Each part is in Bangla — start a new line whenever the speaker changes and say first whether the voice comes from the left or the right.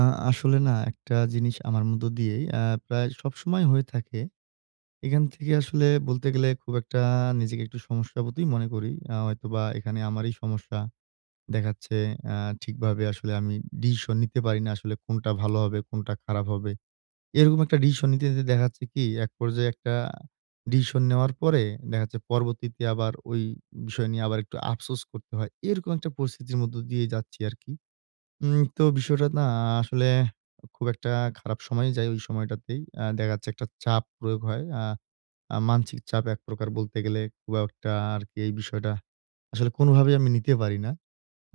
right: আ আসলে না, একটা জিনিস আমার মধ্য দিয়েই প্রায় সবসময় হয়ে থাকে। এখান থেকে আসলে বলতে গেলে খুব একটা নিজেকে একটু সমস্যাবোধই মনে করি। হয়তোবা এখানে আমারই সমস্যা দেখাচ্ছে। আ ঠিকভাবে আসলে আমি ডিসিশন নিতে পারি না, আসলে কোনটা ভালো হবে, কোনটা খারাপ হবে। এরকম একটা ডিসিশন নিতে, নিতে দেখা যাচ্ছে কি এক পর্যায়ে একটা ডিসিশন নেওয়ার পরে দেখা যাচ্ছে পরবর্তীতে আবার ওই বিষয় নিয়ে আবার একটু আফসোস করতে হয়। এরকম একটা পরিস্থিতির মধ্য দিয়ে যাচ্ছি আরকি। তো বিষয়টা না আসলে খুব একটা খারাপ সময়ে যায় ওই সময়টাতেই। দেখা যাচ্ছে একটা চাপ প্রয়োগ হয়। আ আ মানসিক চাপ এক প্রকার বলতে গেলে খুব একটা আরকি এই বিষয়টা আসলে কোনোভাবেই আমি নিতে পারি না।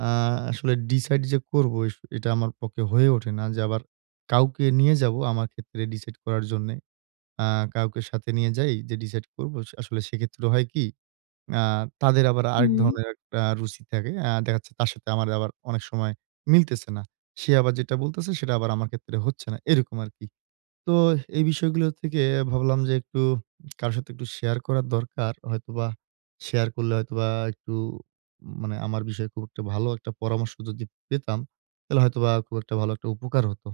right: আ আসলে ডিসাইড যে করব এটা আমার পক্ষে হয়ে ওঠে না যে আবার কাউকে নিয়ে যাবো আমার ক্ষেত্রে ডিসাইড করার জন্যে। আ কাউকে সাথে নিয়ে যাই যে ডিসাইড করব। আসলে সেক্ষেত্রে হয় কি, আ তাদের আবার আরেক
left: হুম।
right: ধরনের একটা রুচি থাকে। দেখা যাচ্ছে তার সাথে আমার আবার অনেক সময় মিলতেছে না। সে আবার যেটা বলতেছে সেটা আবার আমার ক্ষেত্রে হচ্ছে না। এরকম আরকি। তো এই বিষয়গুলো থেকে ভাবলাম যে একটু কারো সাথে একটু শেয়ার করার দরকার। হয়তোবা শেয়ার করলে হয়তোবা একটু মানে আমার বিষয়ে খুব একটা ভালো একটা পরামর্শ যদি পেতাম, তাহলে হয়তোবা খুব একটা ভালো একটা উপকার হতো।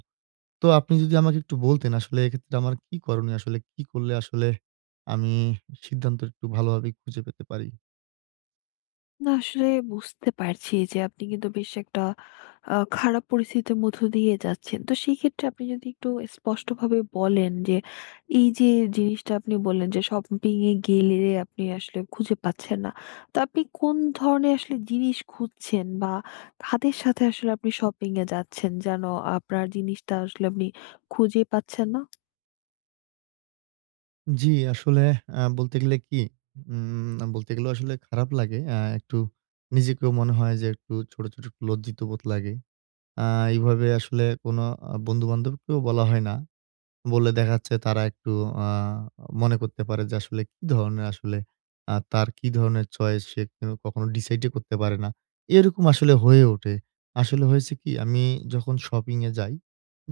right: তো আপনি যদি আমাকে একটু বলতেন আসলে এক্ষেত্রে আমার কি করণীয়? আসলে কি করলে আসলে আমি সিদ্ধান্ত একটু ভালোভাবে খুঁজে পেতে পারি?
left: না, আসলে বুঝতে পারছি যে আপনি কিন্তু বেশ একটা খারাপ পরিস্থিতির মধ্য দিয়ে যাচ্ছেন। তো সেই ক্ষেত্রে আপনি যদি একটু স্পষ্টভাবে বলেন যে এই যে জিনিসটা আপনি বললেন যে শপিং এ গেলে আপনি আসলে খুঁজে পাচ্ছেন না। তো আপনি কোন ধরনের আসলে জিনিস খুঁজছেন বা কাদের সাথে আসলে আপনি শপিং এ যাচ্ছেন যেন আপনার জিনিসটা আসলে আপনি খুঁজে পাচ্ছেন না?
right: জি, আসলে, বলতে গেলে কি, না, বলতে গেলেও আসলে খারাপ লাগে। একটু নিজেকেও মনে হয় যে একটু ছোট, ছোট একটু লজ্জিত বোধ লাগে। আ এইভাবে আসলে কোনো বন্ধু-বান্ধবকেও বলা হয় না। বললে দেখা যাচ্ছে তারা একটু আ মনে করতে পারে যে আসলে কি ধরনের আসলে, তার কি ধরনের চয়েস, সে কখনো ডিসাইডই করতে পারে না। এরকম আসলে হয়ে ওঠে। আসলে হয়েছে কি, আমি যখন শপিং এ যাই,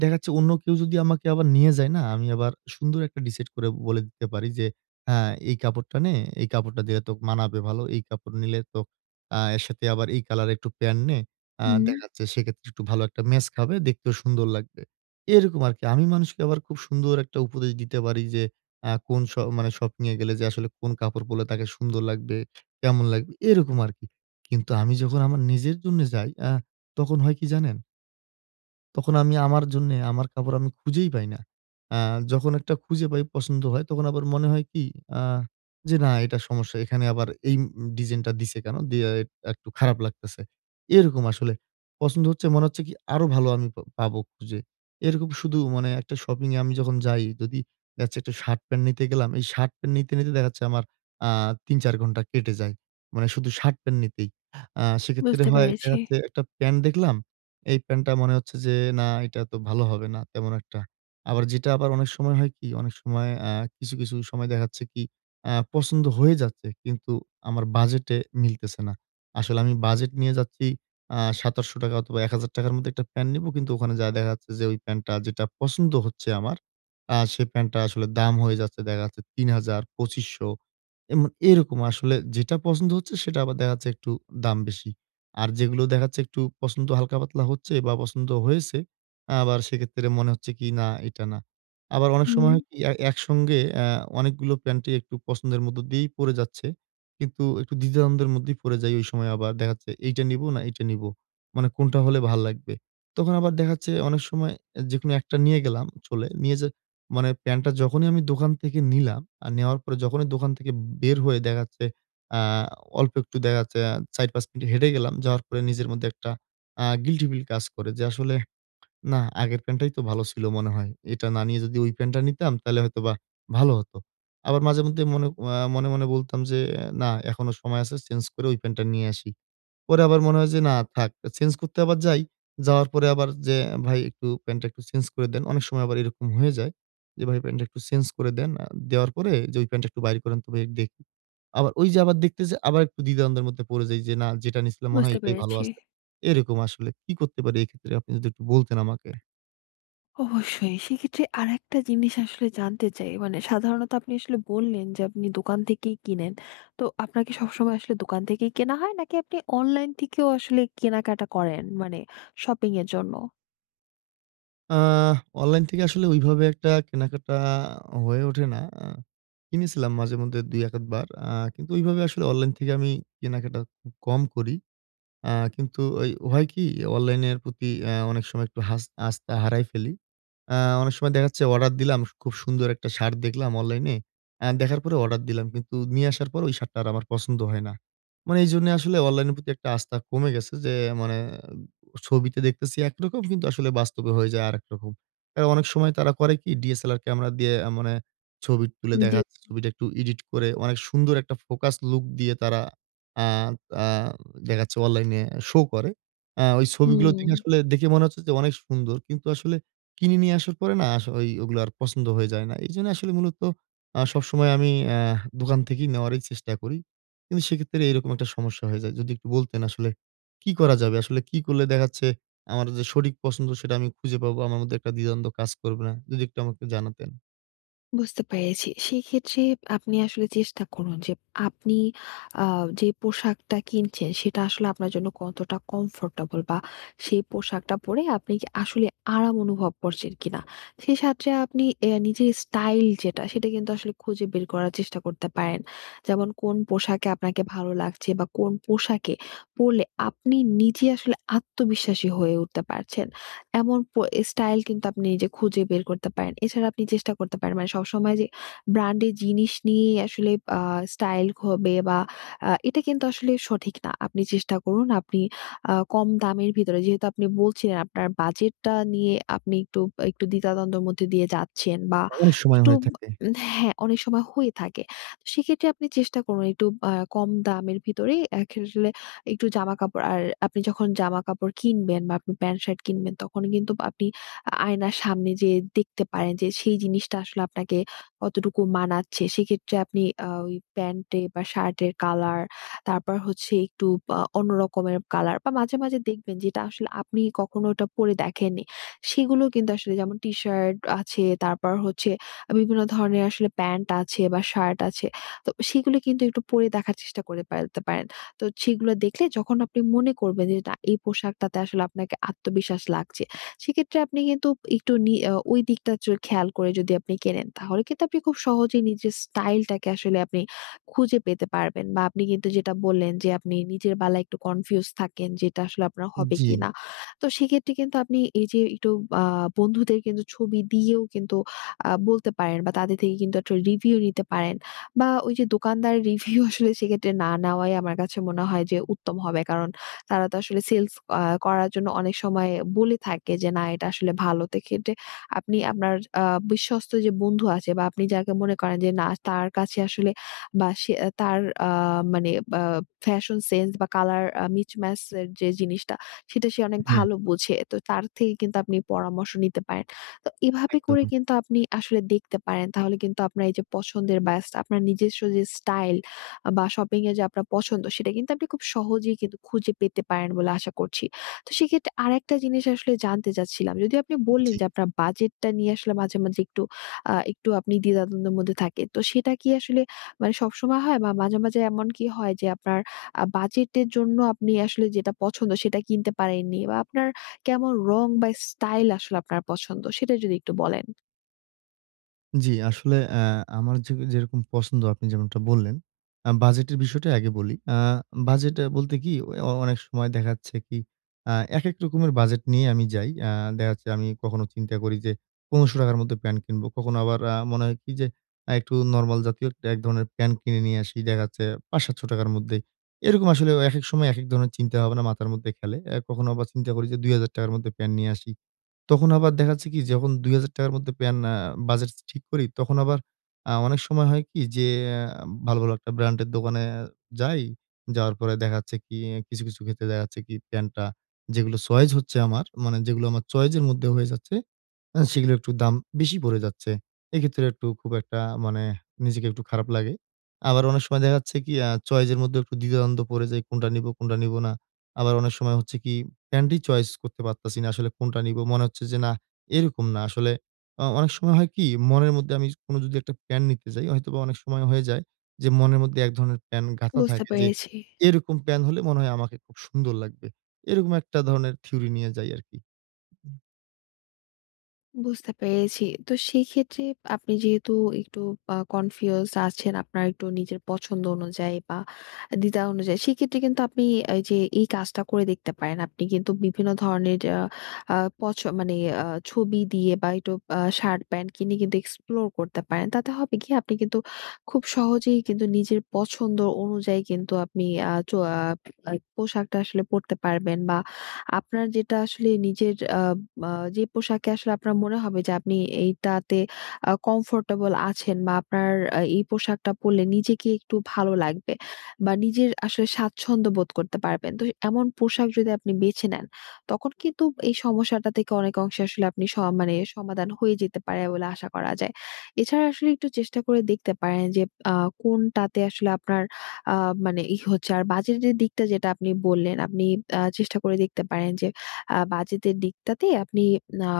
right: দেখা যাচ্ছে অন্য কেউ যদি আমাকে আবার নিয়ে যায় না, আমি আবার সুন্দর একটা ডিসাইড করে বলে দিতে পারি যে, "হ্যাঁ, এই কাপড়টা নে, এই কাপড়টা দিলে তোকে মানাবে ভালো। এই কাপড় নিলে তো এর সাথে আবার এই কালারের একটু প্যান্ট নে।
left: হুম,
right: দেখা যাচ্ছে সেক্ষেত্রে একটু ভালো একটা ম্যাচ খাবে, দেখতেও সুন্দর লাগবে।" এরকম আরকি। আমি মানুষকে আবার খুব সুন্দর একটা উপদেশ দিতে পারি যে, কোন মানে শপিং এ গেলে যে আসলে কোন কাপড় পরলে তাকে সুন্দর লাগবে, কেমন লাগবে এরকম আরকি। কিন্তু আমি যখন আমার নিজের জন্য যাই, তখন হয় কি জানেন? তখন আমি আমার জন্যে আমার কাপড় আমি খুঁজেই পাই না। আ যখন একটা খুঁজে পাই পছন্দ হয়, তখন আবার মনে হয় কি, আ যে না এটা সমস্যা। এখানে আবার এই ডিজাইনটা দিছে কেন? দিয়ে একটু খারাপ লাগতেছে। এরকম আসলে। পছন্দ হচ্ছে, মনে হচ্ছে কি আরো ভালো আমি পাবো খুঁজে। এরকম শুধু মানে একটা শপিং এ আমি যখন যাই যদি দেখা যাচ্ছে একটা শার্ট প্যান্ট নিতে গেলাম। এই শার্ট প্যান্ট নিতে, নিতে দেখা যাচ্ছে আমার আ ৩-৪ ঘন্টা কেটে যায়। মানে শুধু শার্ট প্যান্ট নিতেই। সেক্ষেত্রে
left: বুঝতে
right: হয় দেখা
left: পেরেছি।
right: যাচ্ছে একটা প্যান্ট দেখলাম, এই প্যান্টটা মনে হচ্ছে যে না এটা তো ভালো হবে না তেমন একটা। আবার যেটা আবার অনেক সময় হয় কি, অনেক সময় কিছু, কিছু সময় দেখা যাচ্ছে কি পছন্দ হয়ে যাচ্ছে কিন্তু আমার বাজেটে মিলতেছে না। আসলে আমি বাজেট নিয়ে যাচ্ছি ৳৭,৮০০ অথবা ৳১,০০০ র মধ্যে একটা প্যান্ট নিবো কিন্তু ওখানে যায়া দেখা যাচ্ছে যে ওই প্যান্টটা যেটা পছন্দ হচ্ছে আমার, সেই প্যান্টটা আসলে দাম হয়ে যাচ্ছে দেখা যাচ্ছে ৳৩,০০০, ৳২,৫০০ এমন। এরকম আসলে যেটা পছন্দ হচ্ছে সেটা আবার দেখা যাচ্ছে একটু দাম বেশি। আর যেগুলো দেখা যাচ্ছে একটু পছন্দ হালকা-পাতলা হচ্ছে বা পছন্দ হয়েছে, আবার সেক্ষেত্রে মনে হচ্ছে কি না এটা না। আবার অনেক
left: হুম,
right: সময় হয় কি, একসঙ্গে অনেকগুলো প্যান্টই একটু পছন্দের মধ্য দিয়েই পড়ে যাচ্ছে। কিন্তু একটু দ্বিধাদ্বন্দ্বের মধ্যেই পড়ে যাই ওই সময়, আবার দেখা যাচ্ছে এইটা নিবো না এইটা নিবো। মানে কোনটা হলে ভাল লাগবে। তখন আবার দেখা যাচ্ছে অনেক সময়, যেকোনো একটা নিয়ে গেলাম চলে, নিয়ে যা মানে প্যান্টটা যখনই আমি দোকান থেকে নিলাম, আর নেওয়ার পরে যখনই দোকান থেকে বের হয়ে দেখা যাচ্ছে আ অল্প একটু দেখা যাচ্ছে ৪-৫ মিনিট হেঁটে গেলাম। যাওয়ার পরে নিজের মধ্যে একটা গিল্টি ফিল কাজ করে, যে আসলে না আগের প্যান্টটাই তো ভালো ছিল মনে হয়। এটা না নিয়ে যদি ওই প্যান্টটা নিতাম তাহলে হয়তোবা ভালো হতো। আবার মাঝে মধ্যে মনে, মনে বলতাম যে আহ, না এখনো সময় আছে চেঞ্জ করে ওই প্যান্টটা নিয়ে আসি। পরে আবার মনে হয় যে না থাক। চেঞ্জ করতে আবার যাই। যাওয়ার পরে আবার যে ভাই একটু প্যান্টটা একটু চেঞ্জ করে দেন। অনেক সময় আবার এরকম হয়ে যায় যে, ভাই প্যান্টটা একটু চেঞ্জ করে দেন। দেওয়ার পরে যে ওই প্যান্টটা একটু বাইর করেন তো ভাই দেখি। আবার ওই যে আবার দেখতেছি, আবার একটু দ্বিধাদ্বন্দ্বের মধ্যে পড়ে যাই যে না যেটা নিছিলাম মনে হয়
left: বুঝতে
right: এটাই ভালো
left: পেরেছি।
right: আছে। এরকম আসলে কি করতে পারি এক্ষেত্রে আপনি যদি একটু বলতেন আমাকে?
left: অবশ্যই। সেক্ষেত্রে আরেকটা জিনিস আসলে জানতে চাই। মানে সাধারণত আপনি আসলে বললেন যে আপনি দোকান থেকেই কিনেন। তো আপনার কি সবসময় আসলে দোকান থেকেই কেনা হয় নাকি আপনি অনলাইন থেকেও আসলে কেনাকাটা করেন, মানে শপিং এর জন্য?
right: আহ অনলাইন থেকে আসলে ওইভাবে একটা কেনাকাটা হয়ে ওঠে না। কিনেছিলাম মাঝেমধ্যে ২ ১ বার। কিন্তু ওইভাবে আসলে অনলাইন থেকে আমি কেনাকাটা খুব কম করি। আ কিন্তু ওই হয় কি? অনলাইনের প্রতি অনেক সময় একটু আস্থা হারায় ফেলি। আ অনেক সময় দেখা যাচ্ছে অর্ডার দিলাম, খুব সুন্দর একটা শার্ট দেখলাম অনলাইনে। দেখার পরে অর্ডার দিলাম। কিন্তু নিয়ে আসার পর ওই শার্টটা আর আমার পছন্দ হয় না। মানে এইজন্যে আসলে অনলাইনের প্রতি একটা আস্থা কমে গেছে যে মানে ছবিতে দেখতেছি একরকম কিন্তু আসলে বাস্তবে হয়ে যায় আরেক রকম। আর অনেক সময় তারা করে কি? DSLR ক্যামেরা দিয়ে মানে ছবি তুলে
left: জি।
right: দেখা যাচ্ছে ছবিটা একটু এডিট করে অনেক সুন্দর একটা ফোকাস লুক দিয়ে তারা আ আ দেখা যাচ্ছে অনলাইনে শো করে। ওই ছবিগুলো
left: হুম।
right: দেখে আসলে দেখে মনে হচ্ছে যে অনেক সুন্দর। কিন্তু আসলে কিনে নিয়ে আসার পরে না, ওই ওগুলো আর পছন্দ হয়ে যায় না। এইজন্য আসলে মূলত সবসময় আমি আ দোকান থেকেই নেওয়ারই চেষ্টা করি। কিন্তু সেক্ষেত্রে এরকম একটা সমস্যা হয়ে যায়। যদি একটু বলতেন আসলে কি করা যাবে? আসলে কি করলে দেখা যাচ্ছে আমার যে সঠিক পছন্দ সেটা আমি খুঁজে পাবো। আমার মধ্যে একটা দ্বিধাদ্বন্দ্ব কাজ করবে না। যদি একটু আমাকে জানাতেন।
left: বুঝতে পেরেছি। সেক্ষেত্রে আপনি আসলে চেষ্টা করুন যে আপনি আ যে পোশাকটা কিনছেন সেটা আসলে আপনার জন্য কতটা কমফোর্টেবল বা সেই পোশাকটা পরে আপনি কি আসলে আরাম অনুভব করছেন কিনা। সেই সাথে আপনি নিজের স্টাইল যেটা সেটা কিন্তু আসলে খুঁজে বের করার চেষ্টা করতে পারেন। যেমন কোন পোশাকে আপনাকে ভালো লাগছে বা কোন পোশাকে পরলে আপনি নিজে আসলে আত্মবিশ্বাসী হয়ে উঠতে পারছেন। এমন স্টাইল কিন্তু আপনি নিজে খুঁজে বের করতে পারেন। এছাড়া আপনি চেষ্টা করতে পারেন, মানে সবসময় যে ব্র্যান্ডের জিনিস নিয়েই আসলে আ স্টাইল হবে বা এটা কিন্তু আসলে সঠিক না। আপনি চেষ্টা করুন আপনি কম দামের ভিতরে, যেহেতু আপনি বলছিলেন আপনার বাজেটটা নিয়ে আপনি একটু দ্বিধাদ্বন্দ্বের মধ্যে দিয়ে যাচ্ছেন বা
right: অনেক সময়
left: একটু।
right: হয়ে থাকে।
left: উম, হ্যাঁ, অনেক সময় হয়ে থাকে। তো সেক্ষেত্রে আপনি চেষ্টা করুন একটু কম দামের ভিতরে একটু জামাকাপড়। আর আপনি যখন জামাকাপড় কিনবেন বা আপনি প্যান্ট শার্ট কিনবেন, তখন কিন্তু আপনি আয়নার সামনে যেয়ে দেখতে পারেন যে সেই জিনিসটা আসলে আপনাকে কতটুকু মানাচ্ছে। সেক্ষেত্রে আপনি ওই প্যান্টে বা শার্টের কালার, তারপর হচ্ছে একটু অন্য রকমের কালার বা মাঝে, মাঝে দেখবেন যেটা আসলে আপনি কখনো ওটা পরে দেখেননি। সেগুলো কিন্তু আসলে, যেমন টি-শার্ট আছে, তারপর হচ্ছে বিভিন্ন ধরনের আসলে প্যান্ট আছে বা শার্ট আছে। তো সেগুলো কিন্তু একটু পরে দেখার চেষ্টা করে পারতে পারেন। তো সেগুলো দেখলে যখন আপনি মনে করবেন যে না, এই পোশাকটাতে আসলে আপনাকে আত্মবিশ্বাস লাগছে, সেক্ষেত্রে আপনি কিন্তু একটু নি আ ওই দিকটা খেয়াল করে যদি আপনি কেনেন, তাহলে কিন্তু আপনি খুব সহজেই নিজের স্টাইলটাকে আসলে আপনি খুঁজে পেতে পারবেন, বা আপনি কিন্তু যেটা বললেন যে আপনি নিজের বেলায় একটু কনফিউজ থাকেন যে এটা আসলে আপনার হবে
right: জি,
left: কিনা। তো সেক্ষেত্রে কিন্তু আপনি এই যে একটু আ বন্ধুদের কিন্তু ছবি দিয়েও কিন্তু বলতে পারেন বা তাদের থেকে কিন্তু একটা রিভিউ নিতে পারেন। বা ওই যে দোকানদারের রিভিউ আসলে সেক্ষেত্রে না নেওয়াই আমার কাছে মনে হয় যে উত্তম হবে। কারণ তারা তো আসলে সেলস করার জন্য অনেক সময় বলে থাকে যে, "না, এটা আসলে ভালো।" তো এক্ষেত্রে আপনি আপনার আ বিশ্বস্ত যে বন্ধু আছে বা আপনি যাকে মনে করেন যে না তার কাছে আসলে, বা সে, তার আ মানে, বা ফ্যাশন সেন্স বা কালার mismatch এর যে জিনিসটা, সেটা সে অনেক
right: হ্যাঁ,
left: ভালো বোঝে। তো তার থেকে কিন্তু আপনি পরামর্শ নিতে পারেন। তো এভাবে করে
right: একদম।
left: কিন্তু আপনি আসলে দেখতে পারেন। তাহলে কিন্তু আপনার এই যে পছন্দের বা আপনার নিজস্ব যে স্টাইল বা শপিং এর যে আপনার পছন্দ, সেটা কিন্তু আপনি খুব সহজেই কিন্তু খুঁজে পেতে পারেন বলে আশা করছি। তো সেক্ষেত্রে আরেকটা জিনিস আসলে জানতে চাচ্ছিলাম। যদিও আপনি বললেন
right: জি।
left: যে আপনার বাজেটটা নিয়ে আসলে মাঝে, মাঝে একটু, আ একটু আপনি দ্বিধাদ্বন্দ্বের মধ্যে থাকেন। তো সেটা কি আসলে, মানে সবসময় হয়, বা মাঝে, মাঝে এমন কি হয় যে আপনার বাজেটের জন্য আপনি আসলে যেটা পছন্দ সেটা কিনতে পারেননি, বা আপনার কেমন রং বা স্টাইল আসলে আপনার পছন্দ, সেটা যদি একটু বলেন?
right: জি, আসলে, আমার যে যেরকম পছন্দ আপনি যেমনটা বললেন, বাজেটের বিষয়টা আগে বলি। বাজেট বলতে কি, অনেক সময় দেখা যাচ্ছে কি আ একেক রকমের বাজেট নিয়ে আমি যাই। দেখা যাচ্ছে আমি কখনো চিন্তা করি যে ৳১,৫০০ র মধ্যে প্যান্ট কিনবো। কখনো আবার মনে হয় কি যে একটু নরমাল জাতীয় একটা এক ধরনের প্যান্ট কিনে নিয়ে আসি। দেখা যাচ্ছে ৳৫০০-৳৭০০ র মধ্যে। এরকম আসলে একেক সময় একেক ধরনের চিন্তাভাবনা মাথার মধ্যে খেলে। কখনো আবার চিন্তা করি যে ৳২,০০০ র মধ্যে প্যান্ট নিয়ে আসি। তখন আবার দেখা যাচ্ছে কি যখন ৳২,০০০ র মধ্যে প্যান আ বাজেট ঠিক করি, তখন আবার অনেক সময় হয় কি যে আ ভালো, ভালো একটা ব্র্যান্ডের দোকানে যাই। যাওয়ার পরে দেখা যাচ্ছে কি কিছু, কিছু ক্ষেত্রে দেখা যাচ্ছে কি প্যান্টটা যেগুলো চয়েস হচ্ছে আমার, মানে যেগুলো আমার চয়েস এর মধ্যে হয়ে যাচ্ছে সেগুলো একটু দাম বেশি পড়ে যাচ্ছে। এক্ষেত্রে একটু খুব একটা মানে নিজেকে একটু খারাপ লাগে। আবার অনেক সময় দেখা যাচ্ছে কি চয়েস এর মধ্যে একটু দ্বিধাদ্বন্দ্ব পড়ে যাই কোনটা নিবো, কোনটা নিবো না। আবার অনেক সময় হচ্ছে কি প্যান্টই চয়েস করতে পারতেছি না আসলে কোনটা নিবো। মনে হচ্ছে যে না এরকম না আসলে, অনেক সময় হয় কি মনের মধ্যে আমি কোনো যদি একটা প্যান্ট নিতে যাই হয়তোবা অনেক সময় হয়ে যায় যে মনের মধ্যে এক ধরনের প্যান্ট গাঁথা
left: বুঝতে
right: থাকে যে
left: পেরেছি।
right: এরকম প্যান্ট হলে মনে হয় আমাকে খুব সুন্দর লাগবে। এরকম একটা ধরনের থিওরি নিয়ে যাই আরকি।
left: বুঝতে পেরেছি। তো সেক্ষেত্রে আপনি যেহেতু একটু কনফিউজড আছেন আপনার একটু নিজের পছন্দ অনুযায়ী বা দ্বিধা অনুযায়ী, সেক্ষেত্রে কিন্তু আপনি এই যে এই কাজটা করে দেখতে পারেন। আপনি কিন্তু বিভিন্ন ধরনের আ আ পছ মানে ছবি দিয়ে বা একটু শার্ট প্যান্ট কিনে কিন্তু এক্সপ্লোর করতে পারেন। তাতে হবে কি, আপনি কিন্তু খুব সহজেই কিন্তু নিজের পছন্দ অনুযায়ী কিন্তু আপনি আ চ আ পোশাকটা আসলে পড়তে পারবেন, বা আপনার যেটা আসলে নিজের আ আ যে পোশাকে আসলে আপনার মনে হবে যে আপনি এইটাতে কমফোর্টেবল আছেন, বা আপনার এই পোশাকটা পরলে নিজেকে একটু ভালো লাগবে বা নিজের আসলে স্বাচ্ছন্দ্য বোধ করতে পারবেন। তো এমন পোশাক যদি আপনি বেছে নেন, তখন কিন্তু এই সমস্যাটা থেকে অনেক অংশে আসলে আপনি মানে সমাধান হয়ে যেতে পারে বলে আশা করা যায়। এছাড়া আসলে একটু চেষ্টা করে দেখতে পারেন যে আ কোনটাতে আসলে আপনার আ মানে ই হচ্ছে। আর বাজেটের দিকটা যেটা আপনি বললেন, আপনি চেষ্টা করে দেখতে পারেন যে বাজেতের দিকটাতে আপনি আ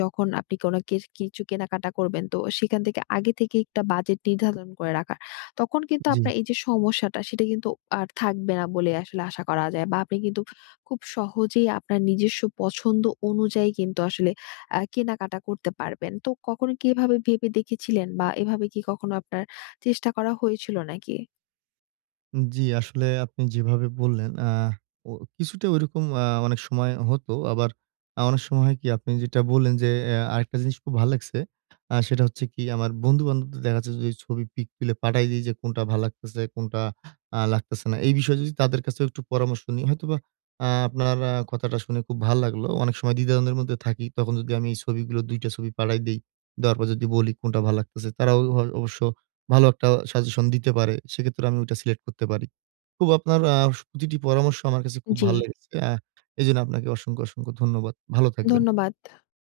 left: যখন আপনি কোনো কিছু কেনাকাটা করবেন, তো সেখান থেকে আগে থেকে একটা বাজেট নির্ধারণ করে রাখা। তখন কিন্তু
right: জি।
left: আপনার এই যে সমস্যাটা সেটা কিন্তু আর থাকবে না বলে আসলে আশা করা যায়। বা আপনি কিন্তু খুব সহজেই আপনার নিজস্ব পছন্দ অনুযায়ী কিন্তু আসলে কেনাকাটা করতে পারবেন। তো কখনো কি এভাবে ভেবে দেখেছিলেন বা এভাবে কি কখনো আপনার চেষ্টা করা হয়েছিল নাকি?
right: জি, আসলে আপনি যেভাবে বললেন, ও কিছুটা ঐরকম অনেক সময় হতো। আবার অনেক সময় হয় কি আপনি যেটা বললেন যে, আরেকটা জিনিস খুব ভাল লাগছে। সেটা হচ্ছে কি আমার বন্ধু-বান্ধবদের দেখা যাচ্ছে যদি ছবি পিক তুলে পাঠাই দেই যে কোনটা ভাল লাগতেছে, কোনটা লাগতেছে না। এই বিষয়ে যদি তাদের কাছেও একটু পরামর্শ নিই হয়তোবা, আপনার কথাটা শুনে খুব ভাল লাগলো। অনেক সময় দ্বিধাদ্বন্দ্বের মধ্যে থাকি। তখন যদি আমি এই ছবিগুলো ২ টা ছবি পাঠাই দেই, দেওয়ার পর যদি বলি কোনটা ভাল লাগতেছে, তারাও হয় অবশ্য ভালো একটা সাজেশন দিতে পারে। সেক্ষেত্রে আমি ওইটা সিলেক্ট করতে পারি। খুব আপনার, প্রতিটি পরামর্শ আমার কাছে খুব
left: জি।
right: ভাল লেগেছে। এজন্য আপনাকে অসংখ্য, অসংখ্য ধন্যবাদ। ভালো থাকবেন।
left: ধন্যবাদ।